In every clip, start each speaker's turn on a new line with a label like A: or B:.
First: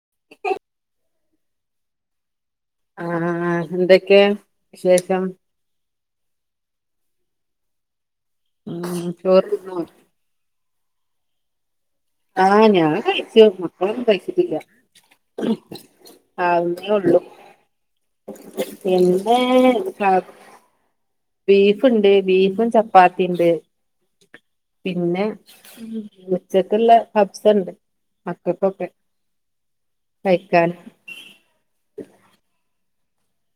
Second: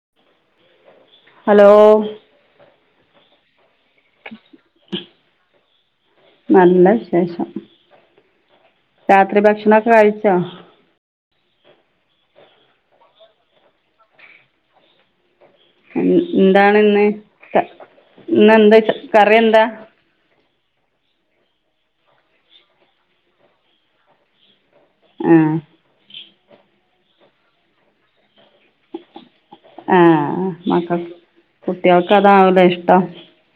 A: [inaudible]
B: Hello
A: ആാ എന്തൊക്കെയ്യ്യാ വിശേഷം
B: നല്ല വിശേഷം
A: ഉം
B: രാത്രി
A: ചോറ് തിന്നോ
B: ഭക്ഷണൊക്കെ കഴിച്ചോ?
A: ആാ ഞാൻ കഴിച്ചു മക്കാളൊന്നും കഴിച്ചിട്ടില്ല
B: എന് എന്താണ്
A: ആവുന്നേ
B: ഇന്ന്
A: ഉള്ളൂ
B: ക ഇന്നെന്താ വെ കറി എന്താ
A: ബീഫ് ഒണ്ട് ബീഫും ചപ്പാത്തിയും ഒണ്ട് പിന്നെ
B: ആ
A: ള്ളോ പപ്പ്സോണ്ട്
B: ആാ
A: കഴിക്കാൻ
B: മക്കക്ക് കുട്ട്യാകൾക്ക് അതാണല്ലോ ഇഷ് ഷ്ടം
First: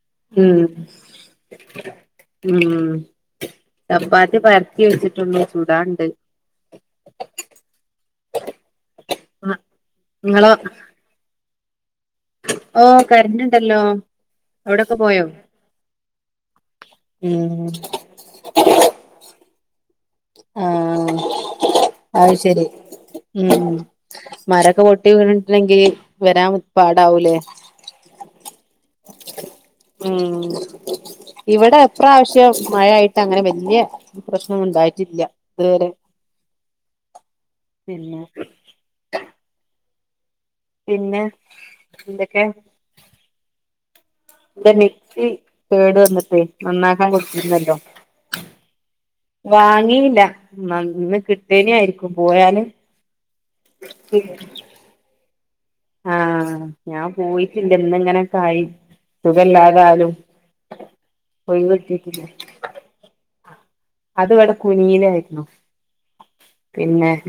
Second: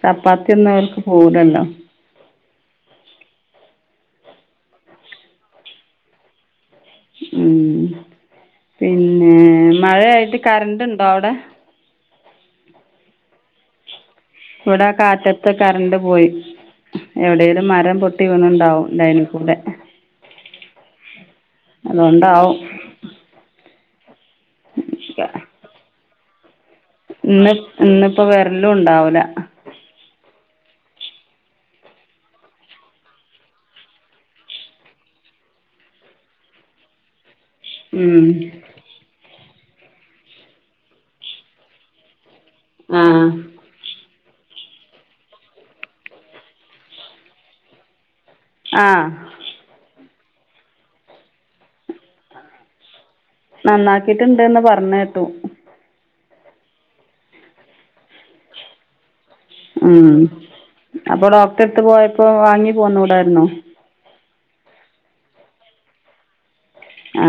B: ചപ്പാത്തി
A: ഉം
B: ഒന്നും അവരക്ക് പോവൂല്ലലോ
A: ഉം ചപ്പാത്തി പരെത്തി വെച്ചിട്ടെള്ളൂ ചൂടാണ്ട്
B: ഉം പിന്നെ
A: ആഹ്
B: മഴയായിട്ട്
A: നിങ്ങളോ
B: കറന്റ് ഒണ്ടോ അവടെ
A: ഓ കരണ്ടണ്ടാല്ലോ
B: ഇവടെ കാറ്റത്ത് കറണ്ട് പോയി
A: ഉം
B: എവിടെലും മരം പൊട്ടി വീണുണ്ടാവും ലൈനി കൂടെ
A: ആാ അത്
B: അതുകൊണ്ടാവും
A: ശെരി ഉം മരൊക്കെ പൊട്ടിവീണിട്ടിണ്ടെങ്കി വെരാവു
B: ഇന്ന് ഇന്നിപ്പം വെര്ലും ഉണ്ടാവുല്ലാ
A: ഉം ഇവടെ എപ്രാവിശ്യം മഴ ആയിട്ട് അങ്ങനെ വല്ല്യാ പ്രശ്നൊന്നുണ്ടിയി റ്റില്ലാ ഇത് വരെ പിന്നെ
B: ഉം
A: പിന്നെ എ
B: ആ
A: [unintelligible] മിക്സി കേട് വന്നിട്ടേ നന്നാക്കാൻ കൊട്ത്തിരിന്നല്ലോ
B: ആ
A: വാങ്ങീല്ല ഇന്ന് കിട്ടേന ആയിരിക്കും പോയല്
B: നന്നാക്കീട്ടിണ്ട്ന്ന് പറഞ്ഞേട്ടു
A: ആഹ് ഞാൻ പോയിട്ടില്ല ഇന്നിങ്ങനെക്കായി
B: ഉം അപ്പൊ
A: ഒഴിവ്
B: ഡോക്ടറെടുത്ത്
A: കിട്ടിട്ടില്ല
B: പോയപ്പോ വാങ്ങി പോന്നൂടാരുന്നോ
A: അത് ഇവിടെ കുഞ്ഞിനായിരുന്നു പിന്നെ
B: ആ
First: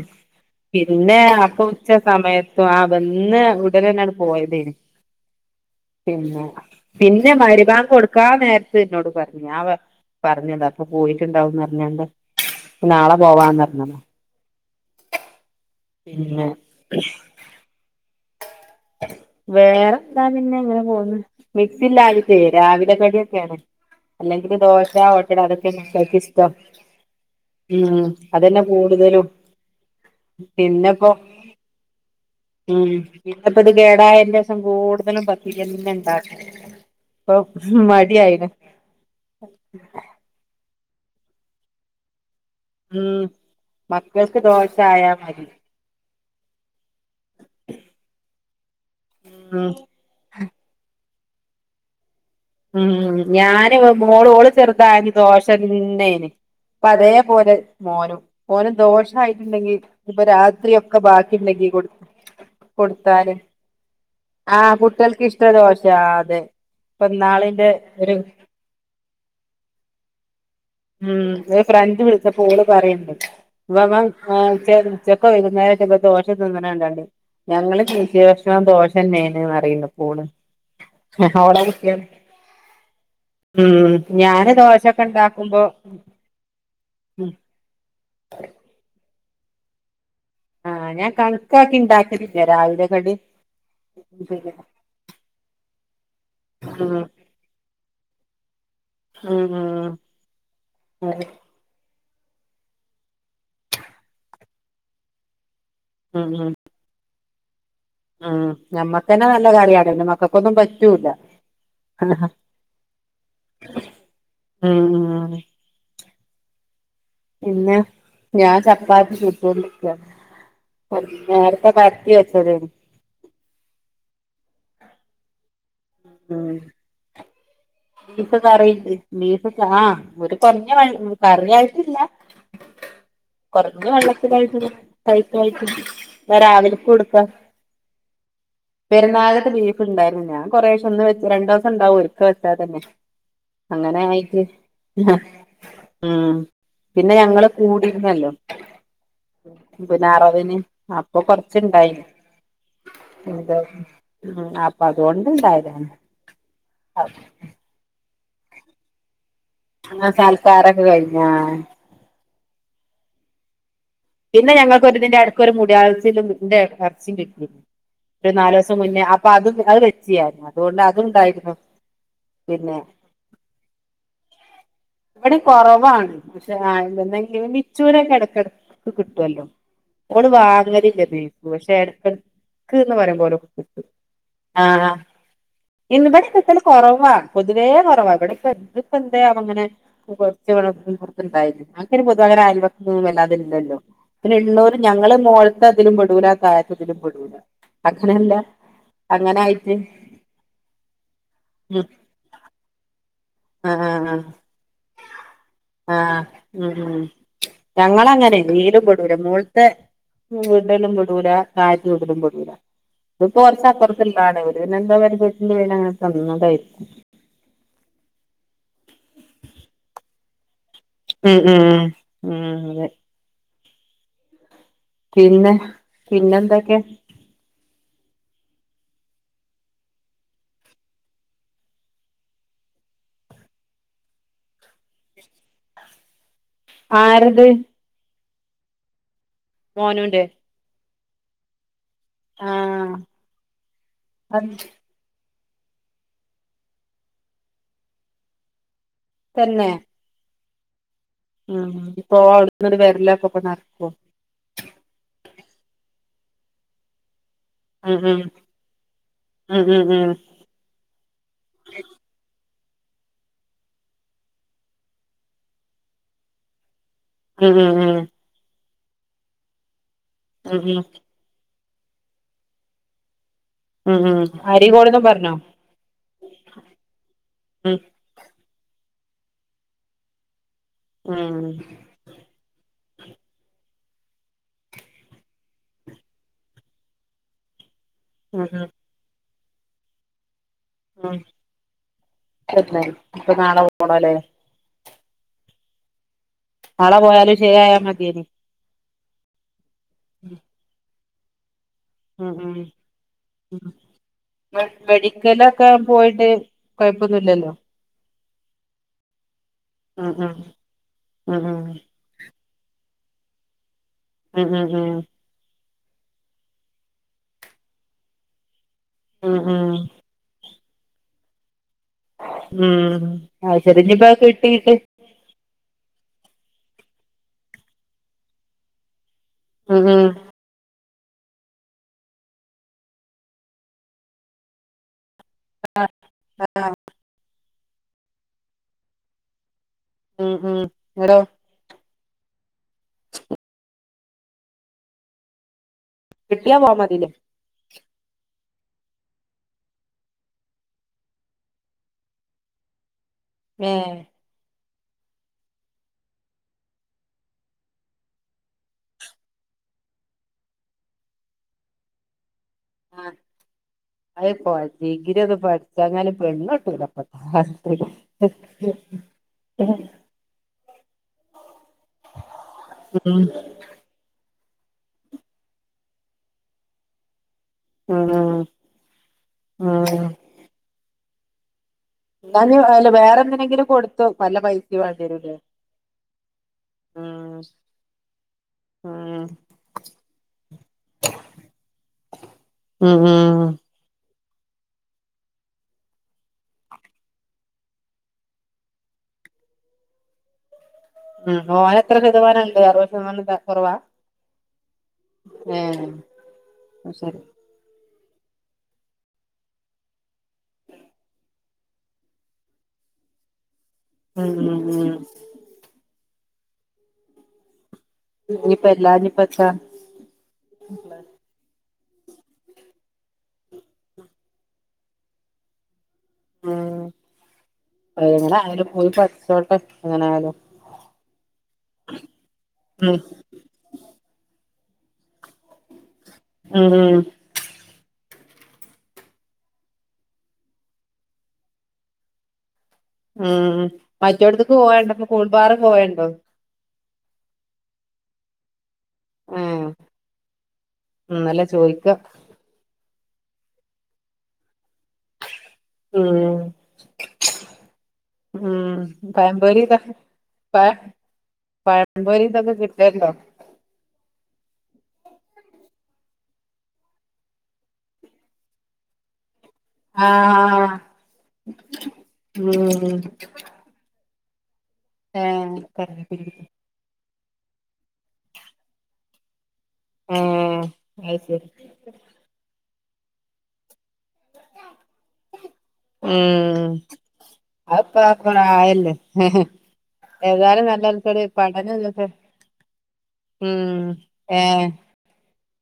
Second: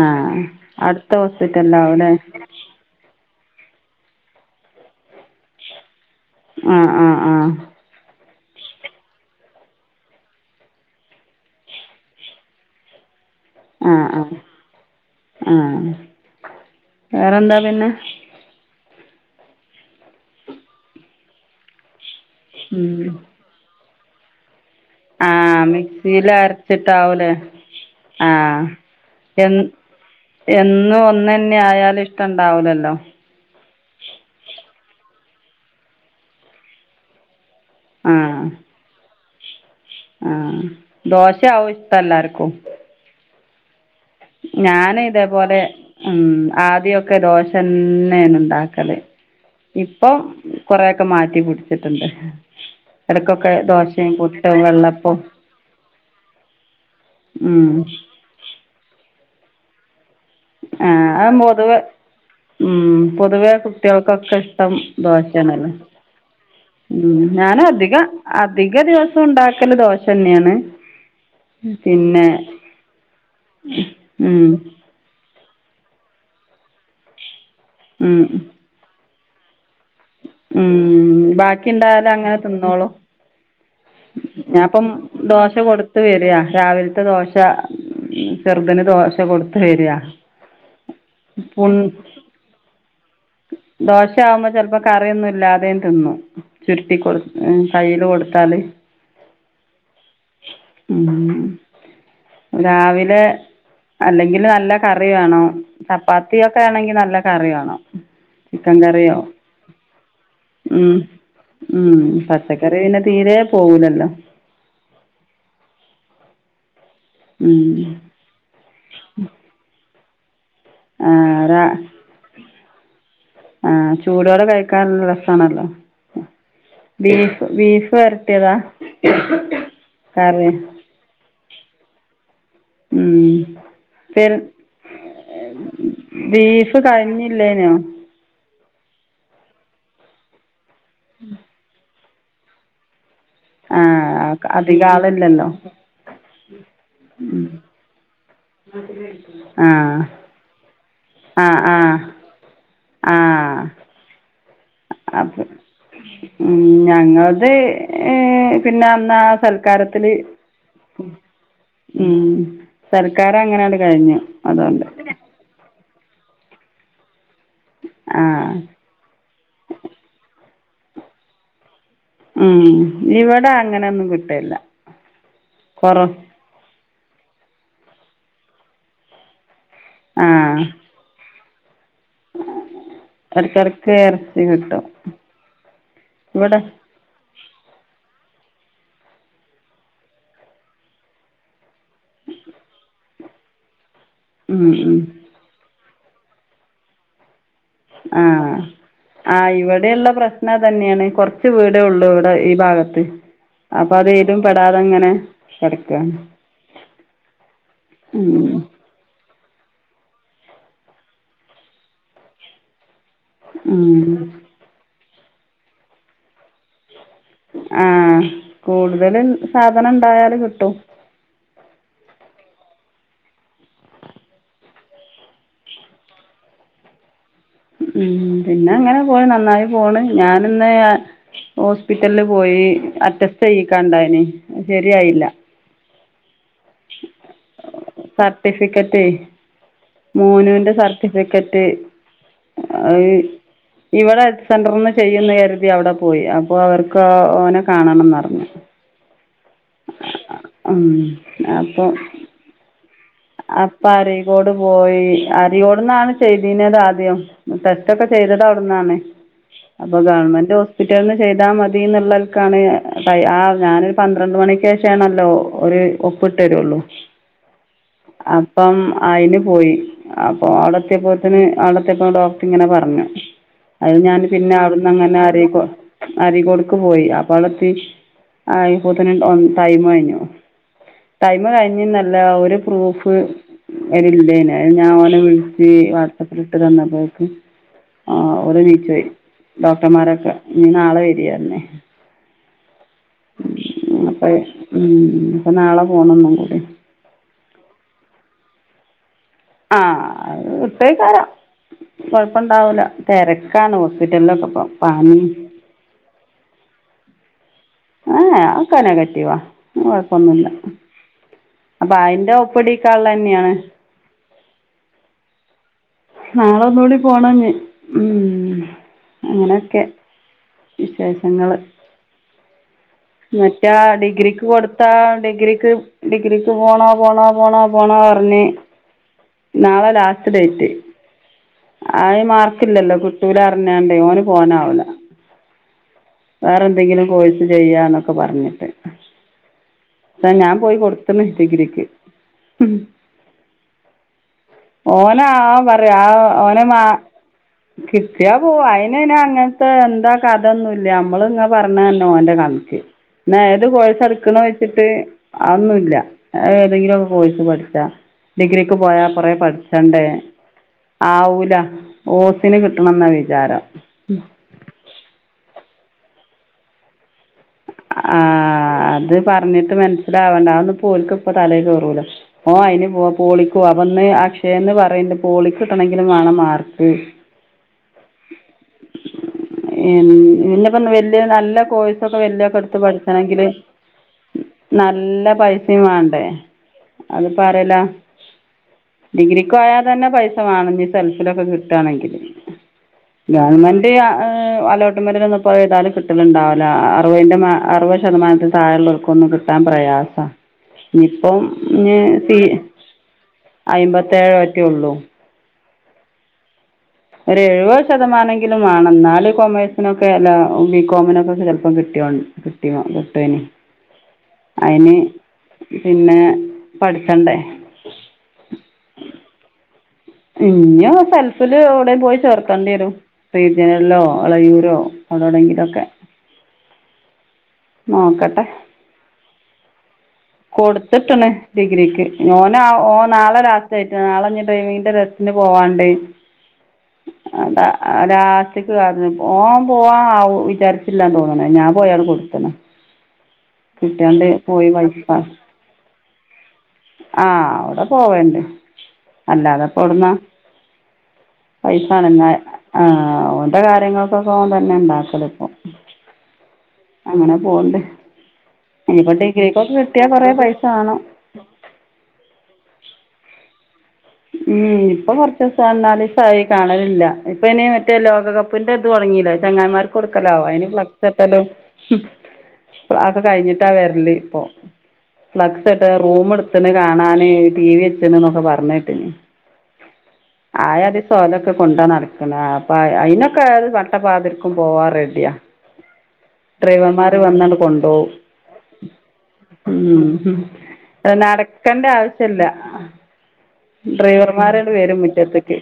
B: അടുത്ത
A: അപ്പൊ ഉച്ച
B: ഹോസ്പിറ്റലിലാവും അല്ലേ
A: സമയത്തും ആ ബ ഇന്ന് ഉടനണ് പോയതേനി പിന്നെ
B: ആ ആ
A: പിന്നെ
B: ആ
A: മരിബാങ്കൊട് ക്കാ നേരത്ത് ഇന്നോട് പറഞ് ആ പറഞ്ഞതാ അപ്പൊ പോയിട്ടിണ്ടാവുന്ന് പറഞ്ഞോണ്ട് നാളെ പോവാന്ന് പറഞ്ഞതാ
B: ആഹ് ആഹ് ആഹ്
A: പിന്നെ
B: വേറെന്താ പിന്നെ
A: വേറെന്താ പിന്നെ ഇങ്ങനെ പോണ് മിക്സില്ലായി ട്ടെ രാവിലെ കടിയൊക്കേണ് അല്ലെങ്കില് ദോശ്
B: ആഹ് മിക്സീലരച്ചിട്ടാവൂലേ
A: ഉം അതന്നെ
B: ആഹ്
A: കൂടുതലും
B: എൻ എന്നും
A: പിന്നെപ്പോ
B: ഒന്നെന്നെ ആയാലും ഇഷ്ടം ഇണ്ടാവ്ലല്ലോ
A: കേടായേന്റെശം കൂട്തലും പത്തിര്യെന്നെണ്ടാ മടി ആയിന് അ
B: ആഹ് ദോശ്യാവും ഇഷ്ടം എല്ലാർക്കും
A: ഉം മക്കൾക്ക് ദോശ
B: ഞാന്
A: ആയാ മതി
B: ഇതേപോലെ ഉം ആദ്യൊ ക്കെ ദോശന്നേണ് ഇണ്ടാക്കല്
A: ഉം
B: ഇപ്പൊ കൊറേ ക്കെ മാറ്റിപടിച്ചിട്ടിണ്ട്
A: ഉം ഞാന് മോള് മോള് ചെറുതായ
B: വെള്ളപ്പവും
A: ദോശന്നന് അപ്പ അതേപോലെ
B: ഉം
A: മോനും മോനും ദോഷ ആയിട്ടുണ്ടെങ്കിൽ ഇപ്പ രാത്രി ഒക്കെ
B: ആഹ് അത്
A: ബാക്കി ഉണ്ടെങ്കി
B: പൊതുവെ
A: കൊടു
B: ഉം
A: കൊടുത്താല്
B: പൊതുവെ കുട്ടികൾക്കൊക്കെ ഇഷ്ടം
A: ആഹ് കുട്ടികൾക്ക് ഇഷ്ട
B: ദോശയാണല്ലോ
A: ദോശയാ അതെ
B: ഉം ഞാന്
A: ഇന്നാളിന്റെ
B: അധിക
A: ഒരു
B: അധിക ദിവസം ഉണ്ടാക്കല് ദോഷന്നെ ആണ്
A: ഉം ഒരു ഫ്രണ്ട് വിളിച്ചപ്പോ ഓള് പറയണ്ട്
B: ഉം
A: അപ്പ ചെക്ക നേര ചെപ്പോത്തെ ദോഷ തൊന്നന ഉണ്ടണ്ട് ഞങ്ങൾ കൃഷ
B: ഉം
A: വെയ്ക്കണ ദോഷ തന്നെ അറ
B: ഉം ബാക്കി ഉണ്ടാലും അങ്ങനെ തിന്നോളൂം
A: ഉം ഞാന്
B: ഞാൻ അപ്പം
A: ദോശൊക്കെ
B: ദോശ
A: ഉണ്ടാക്കുമ്പോ
B: കൊടുത്ത് വിടാ രാവിലത്തെ
A: ഉം
B: ദോശ ചെറുക്കന് ദോ പക്ഷേ കൊടുത്ത് വരാ
A: ആ ഞാൻ
B: പുൺ
A: കണക്കാക്കി ഇണ്ടാക്കലില്ലാ രാവിലെകളിൽ
B: ദോശ ആവുമ്പോ ചെലപ്പോ കറിയൊന്നും ഇല്ലാതെയെ തിന്നു
A: ഉം
B: ചുരുട്ടി കൊടുത്ത് കയ്യി കൊടുത്താല്
A: ഉം ഉം അതെ
B: ഉം രാവിലെ അല്ലെങ്കില് നല്ല കറി വേണം
A: ഉം
B: ചപ്പാത്തിയെ
A: ഉം
B: ഒക്കെ ആണെങ്കി നല്ലാ കറി വേണം
A: ഉം
B: ചിക്കൻ
A: ഞമ്മക്ക്
B: കറിയോ
A: തന്നെ നല്ല കറിയാണ് പിന്നെ മക്കക്കേന്നും
B: ഉം
A: പറ്റൂല്ലാ
B: ഉം പച്ചക്കറി പിന്നെ തീരെ പോവൂലല്ലോ
A: ഉം ഉം
B: ഉം
A: പിന്നെ ഞാൻ ചപ്പാത്തി ചുട്ടോണ്ടി
B: ആ
A: [unintelligible]
B: രാ
A: നേരെത്തെ പരെത്തി വെച്ചത്
B: ആ ചൂടോടെ കഴിക്കാൻ നല്ലാ രെസാണല്ലോ
A: ഉം ബീഫ്
B: വരട്ടിയതാ
A: കറി ബീഫ് ആ ഒര്
B: കറി
A: കൊറഞ്ഞ കറി ആയിട്ടില്ലാ
B: ഉം പെര് ബീഫ്
A: [unintelligible]
B: കഴിഞ്ഞില്ലേനോ
A: പെരുനാളിലത്ത ബീഫ് ഉണ്ടായിരുന്നോ കൊറേശേ ഒന്ന് വെ രണ്ട് ദിവസം ഉണ്ടാവല്ലേ അത് തന്നെ
B: ആ
A: അങ്ങനെ ആയിട്ട്
B: അധികം ആളില്ലല്ലോ
A: ഉം പിന്നെ ഞങ്ങള് കൂടിരിന്നല്ലോ
B: ആാ
A: അപ്പം കൊറച്ചെണ്ടായി
B: ആ
A: എന്ത് അപ്പ അപ്പം അതുകൊണ്ട്
B: അപ്പം
A: ണ്ടായതാണ്
B: അത് യെ പിന്നൊന്നാ
A: ആ സാൽക്കാരൊക്കെ കഴിഞ്ഞാ ആഅ
B: ഉം സൽക്കാരം അങ്ങനങ്ങട്
A: പിന്നെ ഞങ്ങക്ക് ഒര് ഇതിന്റെ എടക്ക് ഒര് മുടി [unintelligible]
B: ആ
A: ഒര് നാലോസം മുന്നേ അപ്പം അത് അത് വെച്ചിയായിന്ന് അതുകൊണ്ട് അതുണ്ടായിരുന്നു
B: ഉം
A: പിന്നെ
B: ഇവിടെ അങ്ങനെയൊന്നും കിട്ടുകയില്ല
A: ഇവടെ കൊറവാണ്
B: കുറവ്
A: പശെ അ [unintelligible] മിച്ചൂരക്ക കടക്കിടക്ക ക്ക് കിട്ടുമല്ലോ ഓള്
B: ആ
A: വാങ്ങലില്ല മി പക്ഷേ ഇടകന്നു പറയുമ്പോലോ കിട്ടും
B: ഇടയ്ക്കിടയ്ക്ക് ഇറച്ചി
A: ആ
B: കിട്ടും
A: ഇന്നിവിടെ
B: ഇവിടെ
A: ഉതോലെ കുറവാ പൊതുവേ കുറവാ ഇവിടെ ഇ എപ്പ എന്ത അങ്ങനെ കുറച്ചുണ്ടായി അനക്ക പൊതുവകര ആയൽവക്കൊന്നും വല്ലതതില്ലല്ലോ പി
B: ഉം
A: എണ്ണൂര്
B: ഉം
A: ഞങ്ങള് മോളത്തെ ഇതിലും പെടുല ആ തായത്തത്തിലും പെടുല
B: ആ ആ
A: ആയിട്ട്
B: ഇവിടെയുള്ള പ്രശ്നം തന്നെയാണ് കൊറച്ച് വീടേ
A: ഉം
B: ഉള്ളൂ ഇവിടെ ഈ ഭാഗത്ത്
A: ആ
B: അപ്പോൾ അത് ഏതിലും പെടാതെ ഇങ്ങനെ
A: ആ
B: കിടക്കുകയാണ്
A: ഉ ഞങ്ങ അങ്ങനെ
B: ഉം
A: നീലും പെടൂല മോളത്തെ വിടലും പടൂല കാറ്റ് വിടലും പടൂല
B: ഉം
A: ഇത്റച്ചപ്പറത്തില്ലാണ് ഇവര് എന്താ [unintelligible] അങ്ങനെ തന്നതെ
B: ആ കൂടുതലും സാധനം ഉണ്ടായല് കിട്ടും
A: ഉം ഉം ഉം അതെ പിന്നെ പിന്നെന്തൊക്കെയ
B: ഉം പിന്നെ അങ്ങനെ പോയി നന്നായി പോണ് ഞാന് ഇന്ന് ഹോസ്പിറ്റലില് പോയി അറ്റസ്റ്റ് ചെയ്യിക്കാണ്ടായിന് ശരിയായില്ല
A: ആരത്?
B: സർട്ടിഫിക്കറ്റ്
A: മോനുന്റെ
B: മോനുവിന്റെ സർ സർട്ടിഫിക്കേറ്റ്
A: ആഹ്
B: ഇവിടെ
A: അത്
B: സെന്റർന്ന് ചെയ്യുന്ന അ അവിടെ പോയി അപ്പൊ അവർക്ക് ഓനെ കാണണംന്ന്റിഞ്ഞു
A: തന്നെ
B: ആഹ്
A: ഉം പ്പൊ ഓ അവട്ന്നട് വര്ലപൊ
B: അപ്പൊ അരീകോട് പോയി അരിയോട്ന്നാണ് ചെയ്തിഞത് ആദ്യം ടെസ്റ്റ
A: ഉം
B: ഒക്കെ
A: ഉം
B: ചെയ്തത് അവിടന്നാണ്
A: ഉം ഉം
B: അപ്പൊ ഗവൺമെന്റ് ഹോസ്പിറ്റൽന്ന് ചെയ്താ മതി ന്നുള്ളക്കാണ് പൈ ആ ഞാനൊരു പന്ത്രണ്ട് മണിക്കേഷാണല്ലോ ഒരു ഒപ്പ്‌ ട്ടരുള്ളു
A: ഉംഉ ഉം
B: പ്പം ആയിന് പോയി അപ്പൊ
A: ഉം
B: അവിടത്യപോത്തിന് അവിടുത്യപ്പൊ ഡോക്റ്റ് ഇങ്ങനെ പറഞ്ഞു
A: ഉം
B: അഹ്
A: ഉം
B: ഞാന്
A: ഉം
B: പിന്നെ
A: അരി
B: അവിടുന്ന്
A: കൊട്ന്നും
B: അങ്ങനെ
A: പറഞ്ഞോ
B: അരീകൊ അരീകോടുക്ക് പോയി അപ്പ അവിടെത്തി
A: ഉം
B: ആയിപ്പോതിന്ണ്ടാവും ടൈം കയിഞ്ഞോ
A: ഉം
B: ടൈം കഴിഞ്ന്നല്ല ഒരു പ്രൂഫ് വരില്ലേന ഞാ ഓനെ വിളിച്ച് വാട്സആപ്പിലിട്ട് തന്നപ്പോക്ക് ആഹ്
A: ഉം
B: ഓല്
A: ഉം
B: നീച്ചോയി ഡോക്ടർമാരൊക്കെ ഞ്ഞി നാളെ വരിയർഞ്
A: [unintelligible] ഇപ് നാളെ പോണല്ലേ
B: പ്പം നാളെ പോണം ഒന്നുംകൂ
A: നാളെ പോയാലും ശരിയായ മതിയേഞ്
B: ആ ഇട്ടയ്കാരം
A: ഉം
B: കൊഴപ്പ
A: ഉം
B: ണ്ടാവൂല
A: ഉം
B: തെരക്കാണ് ഹോസ്പിറ്റല്ലൊന്നുപ്പം പാനി
A: സുഖല്ലലോ
B: ഏ ഏ അഒക്കെ നഗട്ടീവാ
A: ഉം ഉം
B: കൊഴപ്പൊന്നുല്ല
A: ഉം
B: അപ്പൊ അയിന്റെ ഒപ്പ്‌ടി തള്ളന്നെയാണ്
A: ഹ് ഹ് ഹ്
B: നാളെ ഒന്നൂടി പോണംഞ് ഉം
A: ഉം ഹു
B: വിശേഷങ്ങള്
A: ഉം അത്
B: മറ്റാ
A: ശരി ഇനിപ്പോ അത്
B: ഡിഗ്രിക്ക്
A: കിട്ടീട്ട്
B: കൊടുത്താ ഡിഗ്രിക്ക് ഡിഗ്രിക്ക് പോണോ പോണോ പോണോ പോണോർഞ്
A: ഉം
B: നാളെ
A: ഉം
B: ലാസ്റ്റ് ഡേറ്റ് ആയി മാർക്കില്ലല്ലോ കുട്ടൂലാർഞാണ്ട് ഓന് പോവാനാവില്ല വേറെ എന്തെങ്കിലും കോഴ്സ് ചെയ്യാനോ ക്കെ പറഞ്ഞിട്ട് അ
A: ഉം
B: ഞാൻ
A: ഉം
B: പോയി
A: ന്നട്ടോ
B: കൊടുത്തണ് ഡിഗ്രിക്ക് ഉം ഓനാ അ ആ
A: കിട്ടിയാ
B: ഓനെ
A: പോവാൻ
B: മാ
A: മതില്ലേ
B: കിട്ടയാ പോവാ അയിനയ്ന് അങ്ങൻത്തെ എന്താ കഥൊന്നും അമ്മളിങ്ങ പറഞ്ഞ് തന്നോ ന്റെ കണക്ക് ഏതു
A: ഏഹ്
B: കോഴ്സ ഇടുക്കുണ് ട്ട് അതൊന്നുല്ല അത് ഏതെങ്കിലൊക്കെ കോഴ്സ് പഠിച്ച ഡിഗ്രിക്ക് പോയാ കൊറേ പഠിച്ചണ്ടേ ആവൂല ഓ ത്തിന് കിട്ടണംന്ന
A: ആഹ്
B: വിചാരം
A: ഞ്ഞാല് പെണ്ണിട്ടൂല്ല ഇപ്പത്ത കാ
B: ആ അത് പറഞ്ഞിട്ട്
A: ഉം
B: മനസ്സിലാവണ അതൊ പോൽക്കിപ്പൊ തലേകേ ഓ അയിന് പോ പോളിക്കോ അപ്പന്ന് ഷേന്ന് പറേണ്ട് പോളി കിട്ടണമെങ്കിലും വാണം മാർക്ക്
A: ഉം ഉം
B: എ പിന്നെപ്പെന്ന വെ നല്ല കോഴസൊക്കെ വെല്ല
A: എന്നാഞ്ഞ്
B: എടുത്ത്
A: അല്ല വേറെ
B: പഠിച്ചണെങ്കില്
A: എന്തിനെങ്കിലും കൊടുത്തോ നല്ല പൈസ വേണ്ടി
B: നല്ല
A: വരൂല്ലേ
B: പൈസയും വാണ്ടേ അത്
A: ഉം
B: പറേല
A: ഉം
B: ഡിഗ്രക്ക് പോയാ തന്നെ പൈസ വാണം സെൽഫിലൊക്കെ കിട്ടിണെങ്കില്
A: ഉം ഉം
B: ഗവൺമെന്റ് ആ അലോട്ട്മെന്റിനൊന്ന്പ്പോഴ ഏതാലും കട്ടലുണ്ടാവ്ല് അറ്വേൻ്റ അറുപത് ശതമാനത്തി താഴെള്ളോർക്കൊന്നും കിട്ടാൻ പ്രയാസം ഇനിയിപ്പം
A: ഉം ഓന് എത്ര
B: ഞ്
A: ശതമാനണ്ട് അറുപത് ശതമാനം ത
B: അയമ്പത്തേഴോ ഒറ്റെ ഉള്ളൂ
A: ഏ
B: രേഴ്വ ശതമാനെങ്കിലും വാണം ഇന്നാല് കൊമേഴ്സിനൊക്കെ അല്ല ബികോമിനൊക്കെ ചെലപ്പം കിട്ടിയ കിട്ടിയ കിട്ടേന്
A: ഉം ഉം
B: അയിന്
A: ഉം
B: പിന്നെ പഠിച്ചണ്ടേ
A: നിപ്പ ഇല്ലനിപ്പത്ത
B: ഇഞ്ഞ് സെൽഫില് [unintelligible] പോയി ചേർക്കേണ്ട്യെരും റീജ്യേനല്ലോ അളയൂരോ അടോടെങ്കിലൊക്കെ
A: ആഹ് [unintelligible] പോയി പഠ് ചോട്ടെ
B: കൊടുത്തിട്ടണ് ഡിഗ്രിക്ക് ഞാനോ ഓ
A: ഉം
B: നാളെ രാത്രി ആയിട്ട് നാളെ ട്രെയിനിന്റെ റിസൾട്ട് പോവാണ്ട്
A: ഉം ഉം
B: അതാ സക്ക് കാരണം ഓൻ പോവാ ആ വിചാരിച്ചില്ലാന്ന് തോന്നണ ഞാൻ പോയാണ് കൊടുത്തണ
A: ഉം മറ്റടത്തക്ക് പോവണ്ട സ്കൂൾബാർ പോയണ്ടോ
B: ആഹ അവിടെ പോവണ്ട് അല്ലാ
A: ഏഹ്
B: അതപ്പോവിടന്നാ
A: ഇന്നലെ ചോയിക്ക
B: പൈസണാ ആഹ ഓന്റെ കാര്യങ്ങൾക്കൊക്കെ അവൻ തന്നെ ഉണ്ടാക്കല് ഇപ്പൊ
A: ഉം
B: അങ്ങനെ പോവ്ണ്ട്
A: ഉ
B: ഇനിയിപ്പോ ഡിഗ്രിക്കൊക്കെ കിട്ടിയാ കൊറേ
A: [inaudible]
B: പൈസ
A: പ
B: വാണം
A: പഴമ്പൊരി ഇതൊക്കെ കിട്ടുല്ലോ
B: ഉം ഇപ്പൊ കുറച്ച ദിവസം വന്നാല് നാല് ദിവസാഴി കാണലില്ല ഇപ്പ ഇനി മറ്റേ ലോകകപ്പിന്റെ ഇത് തുടങ്ങിയില്ലെ ചെങ്ങൻമാർ കൊടുക്കലോ അതിന്
A: ആഹ് ഉം
B: ഫ്ലക്സ്ട്ടലോക്കെ കഴിഞ്ഞിട്ടാ വരല് ഓ
A: ഏഹ്
B: ഫ്ലക്സ്ട്ട റൂമ
A: കറിവേപ്പില
B: എടുത്ത് കാണാൻ ടി വി വച്ചൊക്കെ പറഞ്ഞട്ട്
A: ആഹ്
B: ആ അത്
A: ശരി
B: സോലൊക്കെ കൊണ്ടോ നടക്കെണ പ അയിനൊക്കെ അത് നട്ട പാതിരിക്കും പോവാൻറഡിയാ
A: ഉം
B: ഡ്രൈവർമാര് വന്നാണ്
A: അത്പ്പ
B: കൊണ്ടുപോവും
A: പ്രായല്ലേ
B: ഉം
A: ഏതായാലും നല്ലൊരു പഠനം
B: നടക്കണ്ട
A: ഇതൊക്കെ
B: ആവശ്യല്ല
A: ഉം ഏഹ്
B: ഡ്രൈവർമാരാണ് വരും മുറ്റത്തേക്ക്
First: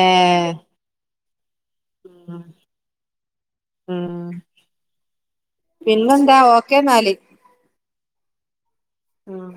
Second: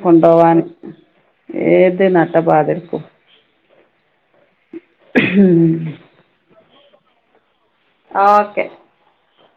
A: ഏഹ്
B: കൊണ്ടുപോവാൻ ഏത് നട്ട
A: ഉം
B: പാതിരർക്കും
A: ഉം
B: ഉം
A: പിന്നെന്താ ഓക്കേന്നാല്
B: ആഹ ഓക്കെ
A: ആഹ